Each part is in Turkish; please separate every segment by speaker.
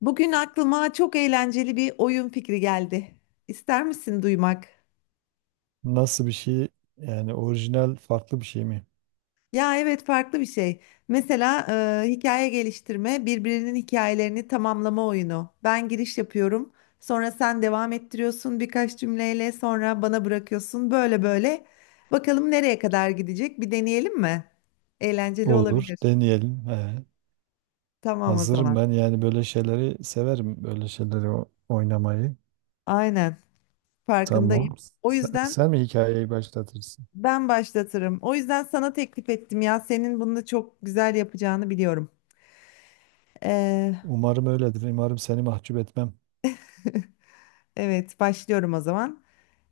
Speaker 1: Bugün aklıma çok eğlenceli bir oyun fikri geldi. İster misin duymak?
Speaker 2: Nasıl bir şey yani orijinal farklı bir şey mi?
Speaker 1: Ya evet farklı bir şey. Mesela hikaye geliştirme, birbirinin hikayelerini tamamlama oyunu. Ben giriş yapıyorum, sonra sen devam ettiriyorsun birkaç cümleyle, sonra bana bırakıyorsun. Böyle böyle. Bakalım nereye kadar gidecek? Bir deneyelim mi? Eğlenceli
Speaker 2: Olur,
Speaker 1: olabilir.
Speaker 2: deneyelim. He,
Speaker 1: Tamam o
Speaker 2: hazırım
Speaker 1: zaman.
Speaker 2: ben, yani böyle şeyleri severim, böyle şeyleri oynamayı.
Speaker 1: Aynen farkındayım.
Speaker 2: Tamam.
Speaker 1: O
Speaker 2: Sen,
Speaker 1: yüzden
Speaker 2: sen mi hikayeyi başlatırsın?
Speaker 1: ben başlatırım. O yüzden sana teklif ettim ya. Senin bunu da çok güzel yapacağını biliyorum. Ee,
Speaker 2: Umarım öyledir. Umarım seni mahcup etmem.
Speaker 1: evet, başlıyorum o zaman.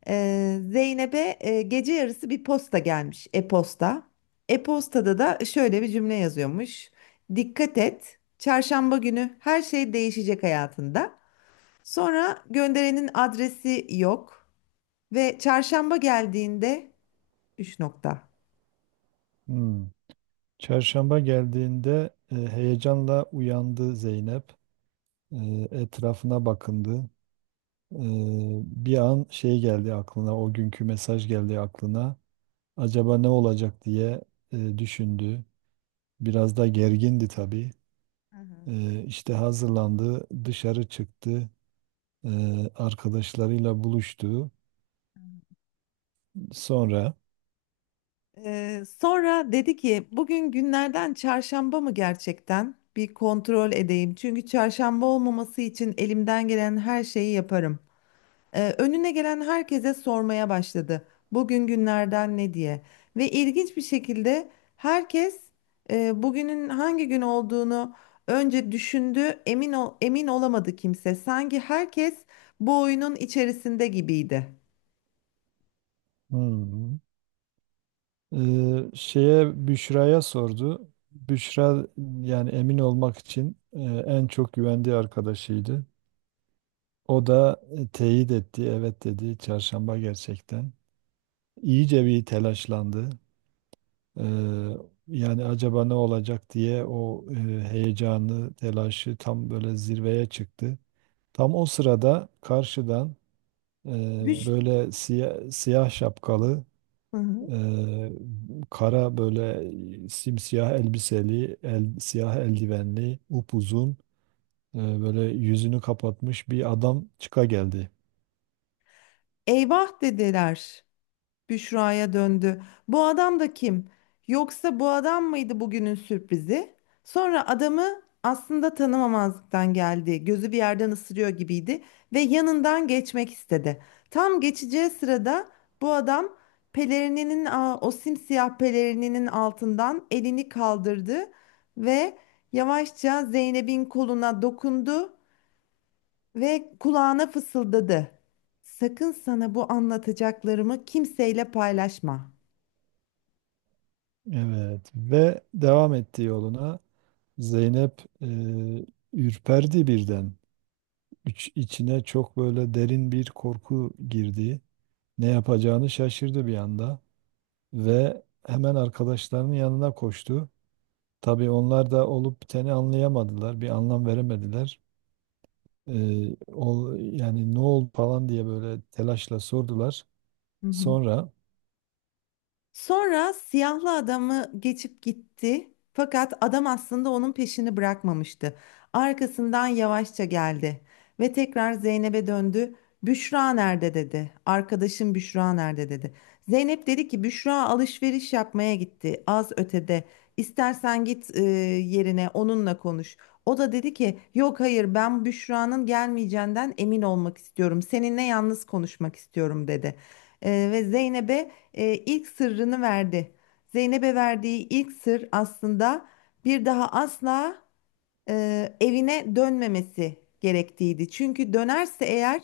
Speaker 1: Zeynep'e gece yarısı bir posta gelmiş. E-posta. E-postada da şöyle bir cümle yazıyormuş. Dikkat et. Çarşamba günü her şey değişecek hayatında. Sonra gönderenin adresi yok ve çarşamba geldiğinde üç nokta.
Speaker 2: Hmm. Çarşamba geldiğinde heyecanla uyandı Zeynep. E, Etrafına bakındı. E, Bir an şey geldi aklına, o günkü mesaj geldi aklına. Acaba ne olacak diye düşündü. Biraz da gergindi tabii.
Speaker 1: Hı hı.
Speaker 2: İşte hazırlandı, dışarı çıktı, arkadaşlarıyla buluştu. Sonra
Speaker 1: Sonra dedi ki bugün günlerden çarşamba mı gerçekten? Bir kontrol edeyim. Çünkü çarşamba olmaması için elimden gelen her şeyi yaparım. Önüne gelen herkese sormaya başladı. Bugün günlerden ne diye. Ve ilginç bir şekilde herkes bugünün hangi gün olduğunu önce düşündü. Emin ol, emin olamadı kimse. Sanki herkes bu oyunun içerisinde gibiydi.
Speaker 2: hmm, şeye, Büşra'ya sordu. Büşra, yani emin olmak için, en çok güvendiği arkadaşıydı. O da teyit etti, evet dedi. Çarşamba gerçekten. İyice bir telaşlandı. Ee, Yani acaba ne olacak diye o heyecanı, telaşı tam böyle zirveye çıktı. Tam o sırada karşıdan
Speaker 1: Düş.
Speaker 2: böyle siyah şapkalı,
Speaker 1: Hı hı.
Speaker 2: e, kara böyle simsiyah elbiseli, siyah eldivenli, upuzun, böyle yüzünü kapatmış bir adam çıka geldi.
Speaker 1: Eyvah dediler. Büşra'ya döndü. Bu adam da kim? Yoksa bu adam mıydı bugünün sürprizi? Sonra adamı aslında tanımamazlıktan geldi. Gözü bir yerden ısırıyor gibiydi ve yanından geçmek istedi. Tam geçeceği sırada bu adam pelerininin o simsiyah pelerininin altından elini kaldırdı ve yavaşça Zeynep'in koluna dokundu ve kulağına fısıldadı. Sakın sana bu anlatacaklarımı kimseyle paylaşma.
Speaker 2: Evet ve devam etti yoluna. Zeynep ürperdi birden. İç, içine çok böyle derin bir korku girdi. Ne yapacağını şaşırdı bir anda ve hemen arkadaşlarının yanına koştu. Tabii onlar da olup biteni anlayamadılar, bir anlam veremediler. Yani ne oldu falan diye böyle telaşla sordular.
Speaker 1: Hı hı.
Speaker 2: Sonra
Speaker 1: Sonra siyahlı adamı geçip gitti. Fakat adam aslında onun peşini bırakmamıştı. Arkasından yavaşça geldi ve tekrar Zeynep'e döndü. Büşra nerede dedi. Arkadaşım Büşra nerede dedi. Zeynep dedi ki Büşra alışveriş yapmaya gitti az ötede. İstersen git yerine onunla konuş. O da dedi ki yok hayır ben Büşra'nın gelmeyeceğinden emin olmak istiyorum. Seninle yalnız konuşmak istiyorum dedi. Ve Zeynep'e ilk sırrını verdi. Zeynep'e verdiği ilk sır aslında bir daha asla evine dönmemesi gerektiğiydi. Çünkü dönerse eğer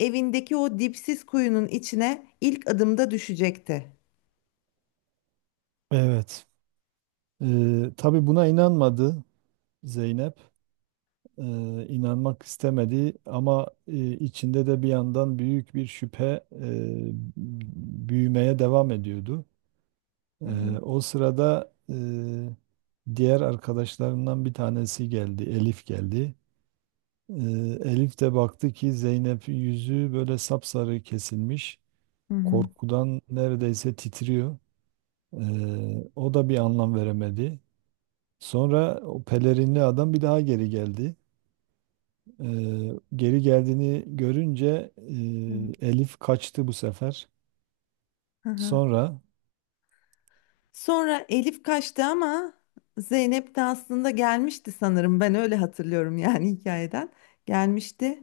Speaker 1: evindeki o dipsiz kuyunun içine ilk adımda düşecekti.
Speaker 2: evet, e, tabii buna inanmadı Zeynep. İnanmak istemedi ama içinde de bir yandan büyük bir şüphe, e, büyümeye devam ediyordu.
Speaker 1: Hı hı.
Speaker 2: O sırada diğer arkadaşlarından bir tanesi geldi, Elif geldi. Ee, Elif de baktı ki Zeynep yüzü böyle sapsarı kesilmiş,
Speaker 1: Hı hı.
Speaker 2: korkudan neredeyse titriyor. O da bir anlam veremedi. Sonra o pelerinli adam bir daha geri geldi. Geri geldiğini görünce
Speaker 1: Hı.
Speaker 2: Elif kaçtı bu sefer.
Speaker 1: Hı hı.
Speaker 2: Sonra
Speaker 1: Sonra Elif kaçtı ama Zeynep de aslında gelmişti sanırım. Ben öyle hatırlıyorum yani hikayeden. Gelmişti.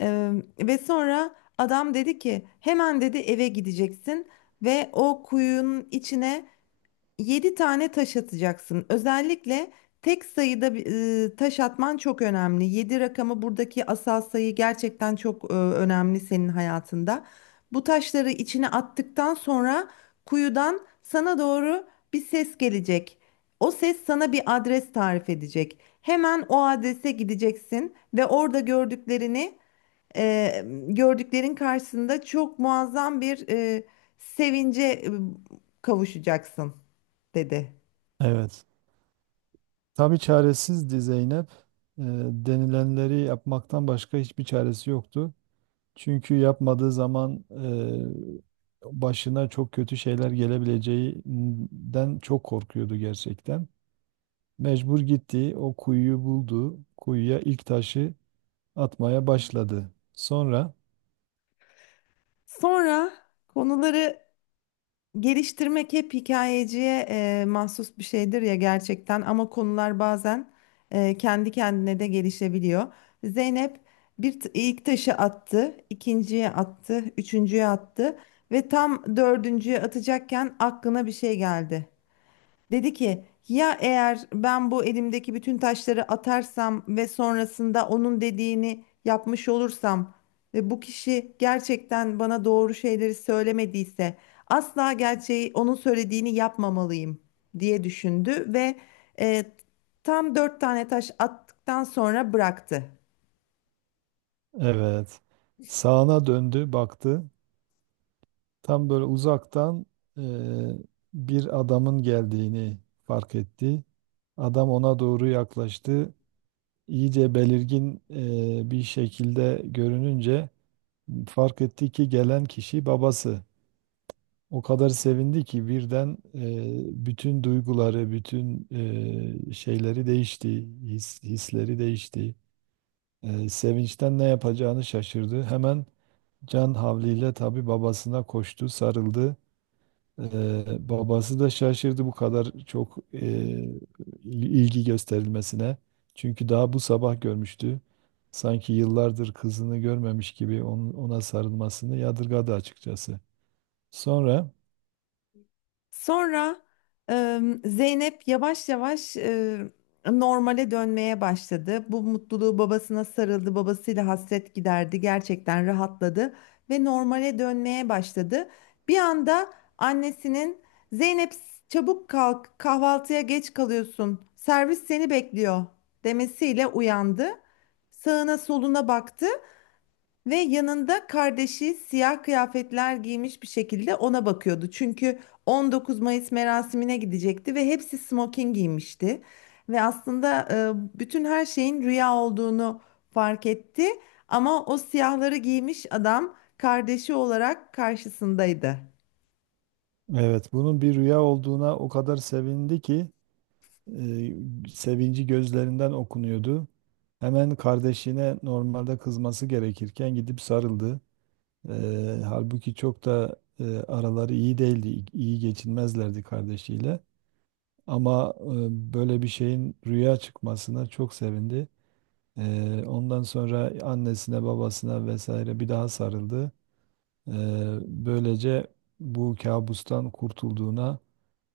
Speaker 1: Ee, ve sonra adam dedi ki hemen dedi eve gideceksin ve o kuyunun içine yedi tane taş atacaksın. Özellikle tek sayıda bir, taş atman çok önemli. 7 rakamı buradaki asal sayı gerçekten çok önemli senin hayatında. Bu taşları içine attıktan sonra kuyudan sana doğru bir ses gelecek. O ses sana bir adres tarif edecek. Hemen o adrese gideceksin ve orada e, gördüklerin karşısında çok muazzam bir sevince kavuşacaksın dedi.
Speaker 2: evet. Tabii çaresizdi Zeynep. Ee, Denilenleri yapmaktan başka hiçbir çaresi yoktu. Çünkü yapmadığı zaman başına çok kötü şeyler gelebileceğinden çok korkuyordu gerçekten. Mecbur gitti, o kuyuyu buldu. Kuyuya ilk taşı atmaya başladı. Sonra
Speaker 1: Sonra konuları geliştirmek hep hikayeciye mahsus bir şeydir ya gerçekten ama konular bazen kendi kendine de gelişebiliyor. Zeynep ilk taşı attı, ikinciye attı, üçüncüye attı ve tam dördüncüye atacakken aklına bir şey geldi. Dedi ki ya eğer ben bu elimdeki bütün taşları atarsam ve sonrasında onun dediğini yapmış olursam ve bu kişi gerçekten bana doğru şeyleri söylemediyse asla gerçeği onun söylediğini yapmamalıyım diye düşündü ve e, tam dört tane taş attıktan sonra bıraktı.
Speaker 2: evet, sağına döndü, baktı. Tam böyle uzaktan eee, bir adamın geldiğini fark etti. Adam ona doğru yaklaştı. İyice belirgin bir şekilde görününce fark etti ki gelen kişi babası. O kadar sevindi ki birden bütün duyguları, bütün şeyleri değişti, hisleri değişti. Sevinçten ne yapacağını şaşırdı. Hemen can havliyle tabii babasına koştu, sarıldı. Babası da şaşırdı bu kadar çok ilgi gösterilmesine. Çünkü daha bu sabah görmüştü. Sanki yıllardır kızını görmemiş gibi ona sarılmasını yadırgadı açıkçası. Sonra
Speaker 1: Sonra Zeynep yavaş yavaş normale dönmeye başladı. Bu mutluluğu babasına sarıldı, babasıyla hasret giderdi, gerçekten rahatladı ve normale dönmeye başladı. Bir anda annesinin Zeynep çabuk kalk, kahvaltıya geç kalıyorsun, servis seni bekliyor demesiyle uyandı. Sağına soluna baktı. Ve yanında kardeşi siyah kıyafetler giymiş bir şekilde ona bakıyordu. Çünkü 19 Mayıs merasimine gidecekti ve hepsi smoking giymişti. Ve aslında bütün her şeyin rüya olduğunu fark etti. Ama o siyahları giymiş adam kardeşi olarak karşısındaydı.
Speaker 2: evet, bunun bir rüya olduğuna o kadar sevindi ki sevinci gözlerinden okunuyordu. Hemen kardeşine normalde kızması gerekirken gidip sarıldı. Halbuki çok da araları iyi değildi, iyi iyi geçinmezlerdi kardeşiyle. Ama böyle bir şeyin rüya çıkmasına çok sevindi. Ondan sonra annesine, babasına vesaire bir daha sarıldı. Böylece bu kabustan kurtulduğuna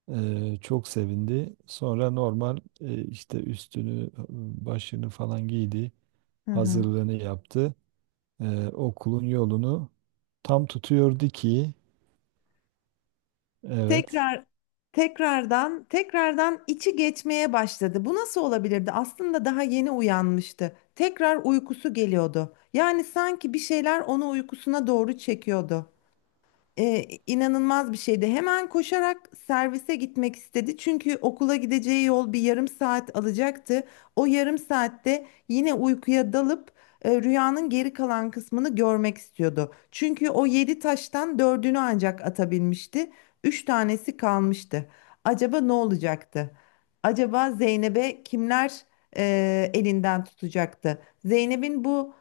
Speaker 2: çok sevindi. Sonra normal işte üstünü, başını falan giydi,
Speaker 1: Hı hı.
Speaker 2: hazırlığını yaptı. Okulun yolunu tam tutuyordu ki, evet.
Speaker 1: Tekrar tekrardan içi geçmeye başladı. Bu nasıl olabilirdi? Aslında daha yeni uyanmıştı. Tekrar uykusu geliyordu. Yani sanki bir şeyler onu uykusuna doğru çekiyordu inanılmaz bir şeydi. Hemen koşarak servise gitmek istedi. Çünkü okula gideceği yol bir yarım saat alacaktı. O yarım saatte yine uykuya dalıp rüyanın geri kalan kısmını görmek istiyordu. Çünkü o yedi taştan dördünü ancak atabilmişti. Üç tanesi kalmıştı. Acaba ne olacaktı? Acaba Zeynep'e kimler elinden tutacaktı? Zeynep'in bu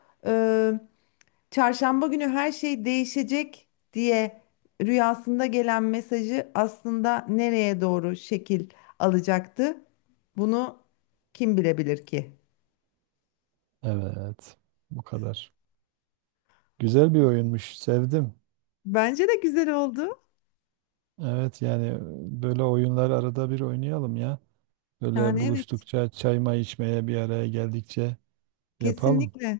Speaker 1: çarşamba günü her şey değişecek diye rüyasında gelen mesajı aslında nereye doğru şekil alacaktı? Bunu kim bilebilir ki?
Speaker 2: Evet, bu kadar. Güzel bir oyunmuş, sevdim.
Speaker 1: Bence de güzel oldu.
Speaker 2: Evet, yani böyle oyunlar arada bir oynayalım ya. Böyle
Speaker 1: Yani evet,
Speaker 2: buluştukça, çay may içmeye bir araya geldikçe yapalım.
Speaker 1: kesinlikle.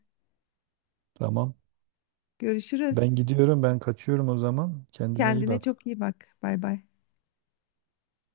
Speaker 2: Tamam.
Speaker 1: Görüşürüz.
Speaker 2: Ben gidiyorum, ben kaçıyorum o zaman. Kendine iyi
Speaker 1: Kendine
Speaker 2: bak.
Speaker 1: çok iyi bak. Bay bay.